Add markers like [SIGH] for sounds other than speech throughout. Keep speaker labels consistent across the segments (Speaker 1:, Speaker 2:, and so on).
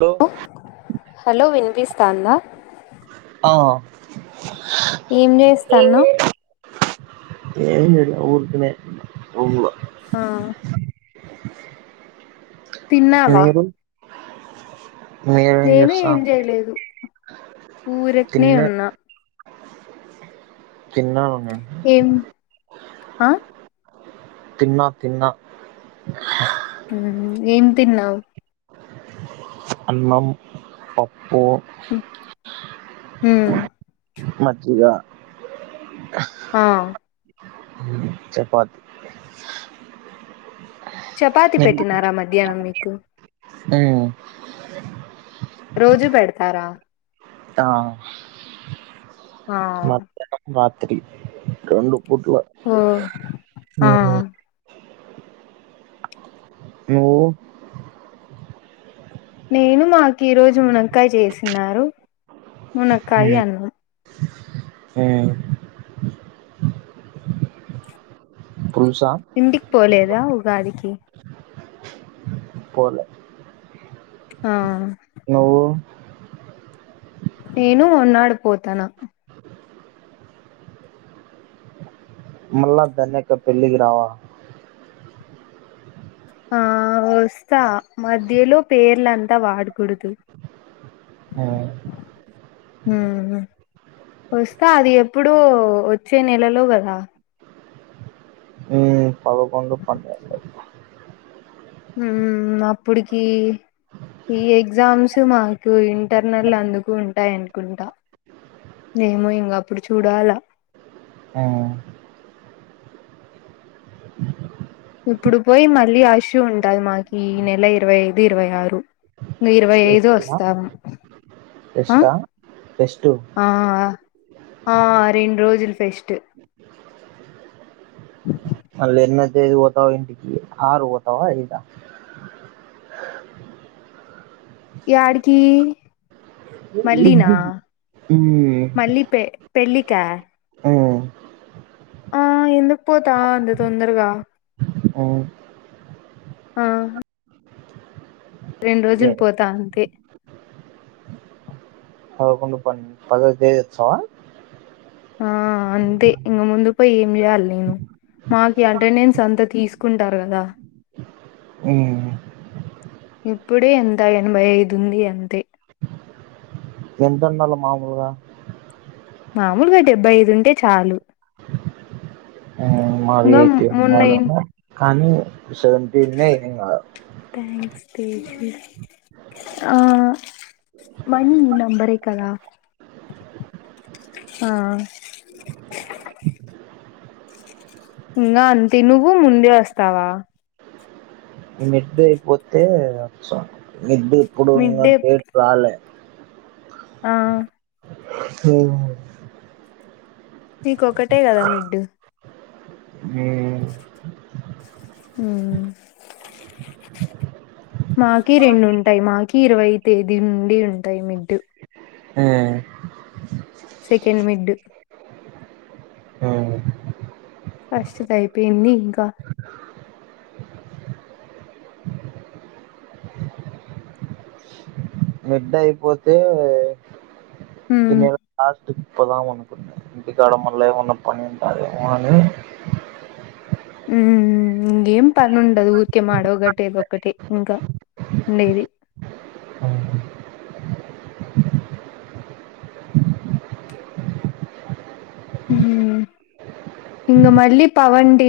Speaker 1: Hello
Speaker 2: హో hello వినిపిస్తోందా
Speaker 1: ఆ
Speaker 2: ఏం చేస్తాన్నావ్
Speaker 1: ఏం లేదు ఊరికే రూమ్లో
Speaker 2: ఆ తిన్నావా
Speaker 1: నువ్ ఏం ఏం
Speaker 2: నేను
Speaker 1: చేస్తా
Speaker 2: చేయలేదు ఊరకనే
Speaker 1: తిన్నా
Speaker 2: ఉన్నా
Speaker 1: తిన్నా బంగా
Speaker 2: ఏం ఆ
Speaker 1: తిన్నా తిన్నా
Speaker 2: ఉమ్ ఏం తిన్నావు
Speaker 1: అన్నం పప్పు
Speaker 2: ఉమ్
Speaker 1: మజ్జిగ
Speaker 2: ఆ
Speaker 1: చపాతి
Speaker 2: చపాతి పెట్టినారా మధ్యాహ్నం మీకు
Speaker 1: ఏవు
Speaker 2: రోజు బెడుతారా
Speaker 1: తావు
Speaker 2: ఆ
Speaker 1: మధ్యాహ్నం రాత్రి రెండు పుట్ల
Speaker 2: ఓ ఆ
Speaker 1: హయ నువ్వు
Speaker 2: నేను మాకు ఈ రోజు మునక్కాయ చేసినారు
Speaker 1: ఉమ్
Speaker 2: మునక్కాయ్ అన్నం
Speaker 1: ఉమ్ పులుసా
Speaker 2: ఇంటికి పోలేదా ఉగాదికి
Speaker 1: పోలే
Speaker 2: ఆ
Speaker 1: నువ్వు
Speaker 2: నేను మోన్నాడు పోతనా
Speaker 1: మళ్ళా ధన్య అక్క పెళ్లికి రావా
Speaker 2: ఆ వస్తా మధ్యలో పేర్లంతా వాడకూడదు
Speaker 1: ఆ
Speaker 2: ఉ వస్తా అది ఎప్పుడో వచ్చే నెలలో కదా
Speaker 1: ఉమ్, పదకొండు పన్నెండు
Speaker 2: ఉమ్ అప్పుడికి ఈ ఎగ్జామ్స్ మాకు ఇంటర్నల్ అందుకు ఉంటాయి అనుకుంటా ఏమో ఇంగ అప్పుడు చూడాల
Speaker 1: ఉ
Speaker 2: ఇప్పుడు పోయి మళ్ళీ అషూ ఉంటది మాకి ఈ నెల ఇరవై ఐదు ఇరవై ఆరు మే ఇరవై ఐదు
Speaker 1: ఫెస్టా
Speaker 2: వస్తావా
Speaker 1: ఫెస్టా ఫెస్టు
Speaker 2: ఆ రెండు రోజులు ఫెస్ట్
Speaker 1: మళ్ళ ఎన్నో తేది పోతావ్ ఇంటికి ఆరు పోతావా ఐద
Speaker 2: యాడికి మళ్ళీనా
Speaker 1: ఇంటికి ఉమ్.
Speaker 2: మళ్ళీ పె పెళ్లి కా
Speaker 1: ఉమ్,
Speaker 2: ఆ ఎందుకు పోతా అంత తొందరగా
Speaker 1: ఉమ్,
Speaker 2: ఆ రెండు
Speaker 1: ఏ,
Speaker 2: రోజులు పోతా అంతే
Speaker 1: పదకొండు పన్నెండు పదో తేది వచ్చావా
Speaker 2: ఆ అంతే ఇంక ముందు పోయి ఏం చేయాలి నేను మాకి అటెండెన్స్ అంతా తీసుకుంటారు కదా
Speaker 1: ఉమ్
Speaker 2: ఇప్పుడే ఎంత ఎనభై ఐదు ఉంది అంతే
Speaker 1: ఎంత ఉండాల మామూలుగా
Speaker 2: మామూలుగా డెబ్బై ఐదు ఉంటే చాలు
Speaker 1: ఆ మావి
Speaker 2: ఇంగ
Speaker 1: ఎయిట్
Speaker 2: మొన్న ఇన్-
Speaker 1: కానీ సేవేంటి ఉన్న ఎం కాదు
Speaker 2: [INAUDIBLE] ఆ మని నంబరే కదా ఆ ఇంకా అంతే నువ్వు ముందే వస్తావ
Speaker 1: మిడ్డు అయిపోతే వస్తాను మిడ్ ఇప్పుడు
Speaker 2: మిడ్డే
Speaker 1: డేట్ రాలే
Speaker 2: ఆ
Speaker 1: హ
Speaker 2: నీకొక్కటే కదా మిడ్డు
Speaker 1: హ్మ్
Speaker 2: హు మాకి రెండుంటాయి మాకి ఇరవై తేదీ నుండి ఉంటాయి మిడ్డు సెకెండ్ మిడ్
Speaker 1: ఉమ్.
Speaker 2: ఫస్ట్ ది అయిపోయింది ఇంకా
Speaker 1: మిడ్ అయిపోతే ఈ
Speaker 2: మ్మ్
Speaker 1: నెలా లాస్ట్ పదము అనుకున్న ఇంటి కడ మల్ల ఏమన్నా పని ఉంటది ఏమో అని
Speaker 2: హు ఇంకేం పని ఉండదు ఊరికే మాడవ కాటేది ఒకటే ఇంకా ఉండేది
Speaker 1: అవును
Speaker 2: హ్మ్ ఇంగ మళ్ళీ పవన్ డి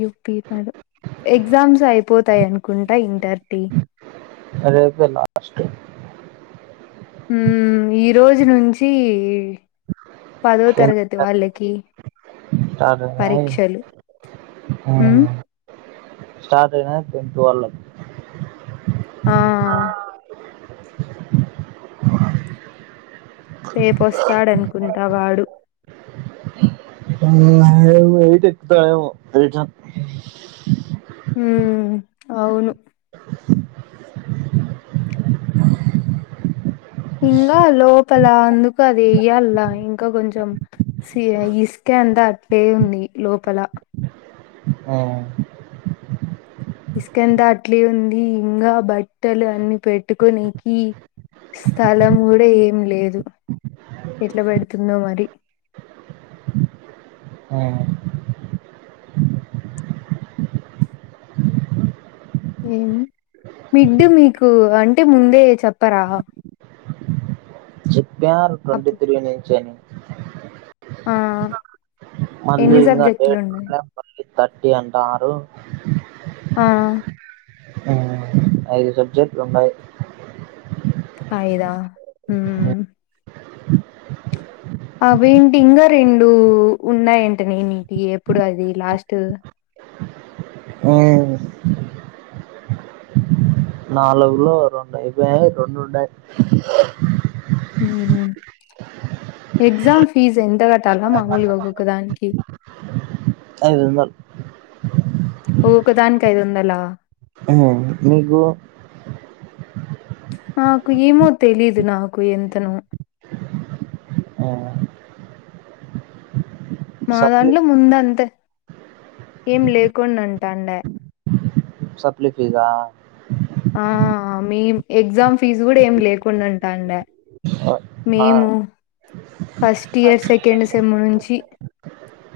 Speaker 2: యూపి మ ఎగ్జామ్స్ అయిపోతాయ అనుకుంటా ఇంటర్ టి
Speaker 1: రేపే లాస్ట్
Speaker 2: హుమ్మ్ ఈ రోజు నుంచి పదో
Speaker 1: టెన్
Speaker 2: తరగతి వాళ్ళకి
Speaker 1: స్టార్ట్ అయినాయి
Speaker 2: పరీక్షలు
Speaker 1: హా
Speaker 2: ఉమ్
Speaker 1: స్టార్ట్ అయినా టెన్త్ వాళ్ళకి
Speaker 2: హా రేపొస్తాడనుకుంటా వాడు
Speaker 1: హ్మ్మ్ ఆవెయిట్ ఎక్తనెమో ఎయిట్
Speaker 2: హ్మ్ అవును ఇంగా లోపల అందుకు అది వేయ్యలా ఇంకా కొంచెం ఇస్తే అంత అట్లే ఉంది లోపల ఇసుకంత అట్లే ఉంది ఇంకా బట్టలు అన్ని పెట్టుకునికి స్థలం కూడా ఏం లేదు ఎట్లా పెడుతుందో మరి
Speaker 1: అ
Speaker 2: ఏం మిడ్డు మీకు అంటే ముందే చెప్పరా
Speaker 1: ప్యారు ట్వంటీ
Speaker 2: అప్
Speaker 1: త్రీ నుంచి అని
Speaker 2: ఆ
Speaker 1: మళ్ళీ
Speaker 2: ఎన్ని
Speaker 1: ఇంగా
Speaker 2: సబ్జెక్టులు
Speaker 1: డేట్
Speaker 2: ఉన్నాయి
Speaker 1: మళ్లి థర్టీ అంటారు
Speaker 2: ఆ
Speaker 1: హ్మ్మ్ ఐదు సబ్జెక్ట్లు ఉండాయి
Speaker 2: ఐయిదా హ్మ్మ్ అవేటి ఇంగా రెండు ఉన్నాయంట నే నీటి ఎప్పుడు అది లాస్ట్
Speaker 1: నాలుగులో రెండు అయిపోయినాయి రెండు ఉండాయి
Speaker 2: హ్మ్ హు ఎగ్జామ్ ఫీజ్ ఎంతగాటలా మాములుగా ఒక్కకొక దానికి
Speaker 1: ఐదొందల్
Speaker 2: ఒక్క దానికి ఐదొందల
Speaker 1: హ మీకు
Speaker 2: మాకు ఏమో తెలీదు నాకు ఎంతను మా
Speaker 1: సప్లి
Speaker 2: దాంట్లో ముందంతే ఏం లేకుండంటెండే
Speaker 1: సప్లి ఫిజా
Speaker 2: ఆ మీ ఎగ్జామ్ ఫీజు కూడా ఏమి లేకుండంటాండే మేము ఫస్ట్ ఇయర్ సెకండ్ సెమ్ నుంచి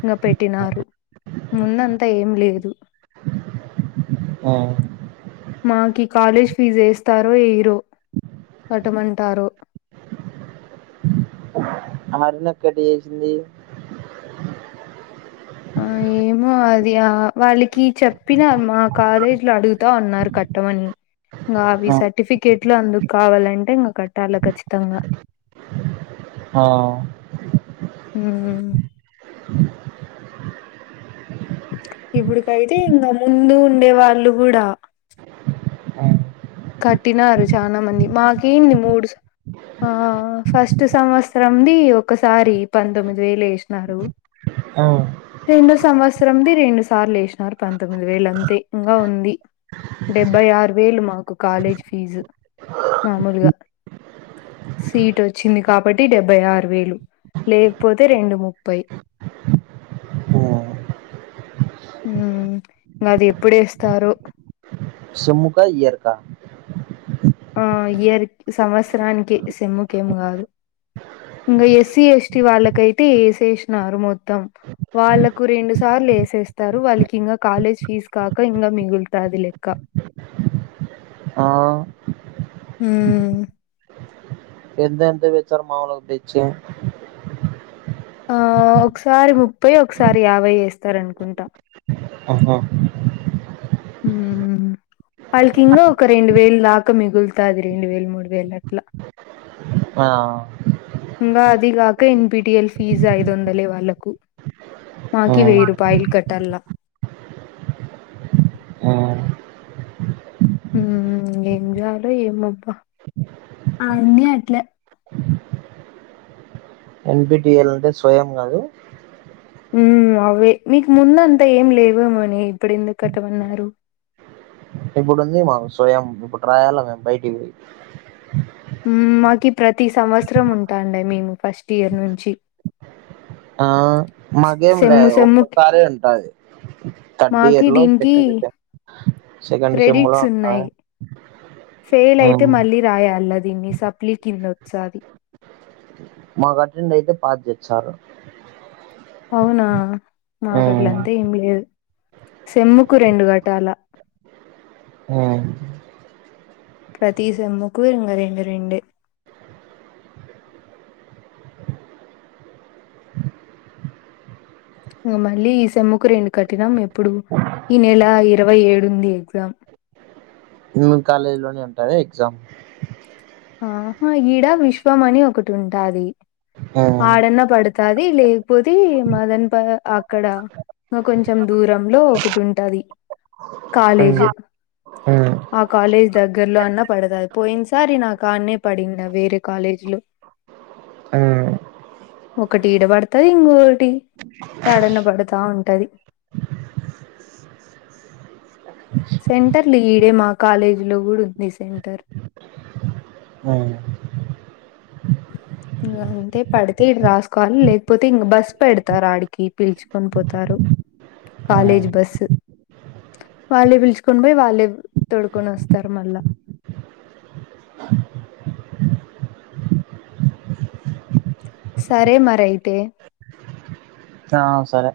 Speaker 2: గ పెట్టినారు ముందంత ఏంలేదు
Speaker 1: ఆ
Speaker 2: మాకి కాలేజ్ ఫీజు ఏస్తారో ఎయిరో కటమంటారు
Speaker 1: [UNINTELLIGIBLE]
Speaker 2: ఆ ఏమో అది ఆ వాళ్ళకి చెప్పిన మా కాలేజీ లో అడుగుతా ఉన్నారు కట్టమని ఇంగా అవి సర్టిఫికేట్లు అందుకు కావాలంటే ఇంగ కట్టాల ఖచ్చితంగా
Speaker 1: హ
Speaker 2: ఉమ్ ఇప్పుడుకైతే ఇంగా ముందు ఉండే వాళ్ళు గూడా కట్టినారు చానా మంది మాకేంది మూడు ఆ ఫస్ట్ సంవత్సరంది ఒకసారి పంతొమ్మిది వేలువేసినారు
Speaker 1: అ
Speaker 2: రెండో సంవత్సరంది రెండు సార్లు వెసినారు పంతొమ్మిది వేలంతే ఇంగా ఉంది డెబ్బై ఆరు వేలు మాకు కాలేజీ ఫీజు మామూలుగా సీట్ వచ్చింది కాబట్టి డెబ్బై ఆరు వేలు లేకపోతే రెండు ముప్పై
Speaker 1: ఆ
Speaker 2: ఉమ్ మది ఎప్పుడేస్తారో
Speaker 1: సేముక ఇయర్ కా
Speaker 2: ఆ ఇయర్ సంవత్సరానికి సేమ్ముకేమి కాదు ఇంగ ఎస్సీ ఎస్టి వాళ్ళకైతే ఎసేషినారు మొత్తం వాళ్ళకు రెండు సార్లు వేసేస్తారు వాళ్ళకింగా కాలేజ్ ఫీజు కాక ఇంగా మిగులుతది లెక్క
Speaker 1: ఆహ్
Speaker 2: ఉమ్
Speaker 1: ఎంత ఎంత తెచ్చారు మాముూలుగ తెచ్చె
Speaker 2: ఆ ఒకసారి ముప్పై ఒకసారి యాభై యేస్తారనుకుంటా
Speaker 1: ఆహా
Speaker 2: వాళ్ళకింగా ఒక రెండు వేలు దాకా మిగులుతది రెండు వేలు మూడు వేలు అట్లా
Speaker 1: ఆ
Speaker 2: ఇంగా అదిగాక N P T L fee ఐదొందలే వాళ్లకు మాకి వెయ్యి రూపాయల్ కట్టల్లా
Speaker 1: ఉమ్ [INAUDIBLE]
Speaker 2: ఇంగేం జేయాలో ఏమోబ్బ అన్నీ అట్లే
Speaker 1: ఎన్ పి టి ఎల్ అంటే స్వయం గాదు
Speaker 2: ఉమ్ అవ్వే నీకు ముందంతా ఏం లేవేమోనే ఇప్పుడు ఎందుకట్టమన్నారు
Speaker 1: ఇప్పుడుంది మాకు స్వయం ఇప్పుడు రాయాల మేం బయటిక్పోయి
Speaker 2: ఉమ్ మాకి ప్రతి సంవత్సరం ఉంటాండయ్ మేము ఫస్ట్ ఇయర్ నుంచి
Speaker 1: ఆ మాగేం
Speaker 2: సెమ్ము
Speaker 1: లేదు
Speaker 2: సెమ్ము
Speaker 1: ఒక్కసారే ఉంటాది థర్డ్
Speaker 2: మాకి
Speaker 1: ఇయర్ లో
Speaker 2: దీనికి
Speaker 1: సెకండ్ సెమ్ సెకండ్ లో
Speaker 2: క్రెడిట్స్
Speaker 1: ఉంటది
Speaker 2: ఉన్నాయి, ఫేలయితే
Speaker 1: ఉమ్,
Speaker 2: మళ్ళీ రాయాల్లద్ దీన్ని సప్లీ కిందోత్సాది
Speaker 1: మాకటెండ్ అయితే పాస్ జేపిస్తారు
Speaker 2: అవునా మాకట్లన్త ఏమి లేదు సెమ్ముకు రెండు గట్టాల
Speaker 1: ఉమ్
Speaker 2: ప్రతీ సేమ్ముకూ ఇంగ రెండు రెండే ఇగ మళ్ళీ ఈ సేమ్ముకు రెండు కట్టినం ఎప్పుడు ఈ నెల ఇరవై ఏడుంది ఎగ్జామ్
Speaker 1: మి కాలేజీ లోనే వుంటదా ఎగ్జామ్
Speaker 2: ఆహా ఈడ విశ్వం అని ఒకటుమ్టాది
Speaker 1: ఉమ్.
Speaker 2: ఆడన్న పడుత్ అది లేకపోతే మదన్పా అక్కడ క కొంచెం దూరంలో ఒకటున్టాది
Speaker 1: ఆ
Speaker 2: కాలేజీ ఆ కాలేజ్ దగ్గర్లో అన్న పడతాది పోయిన్సారి నాకు కాన్నే పడింద వేరే కాలేజీలో
Speaker 1: హా
Speaker 2: ఒకటీడ బడుతది ఇంగొకటి యాడన్న పడుతా ఉంటది సెంటర్లు ఈడే మా కాలేజీలో గూడుంది సెంటర్
Speaker 1: ఆ
Speaker 2: ఇంగంతే పడితే ఈడ రాసుకోవాలి లేకపోతే ఇంక బస్ పెడతారాడికి పిలుచుకొని పోతారు కాలేజ్ బస్ వాళ్ళే పిలుచుకొని పోయి వాళ్ళే తొడుకొని ఒస్తారు మళ్ళా సరే మరయితే
Speaker 1: ఆ సరే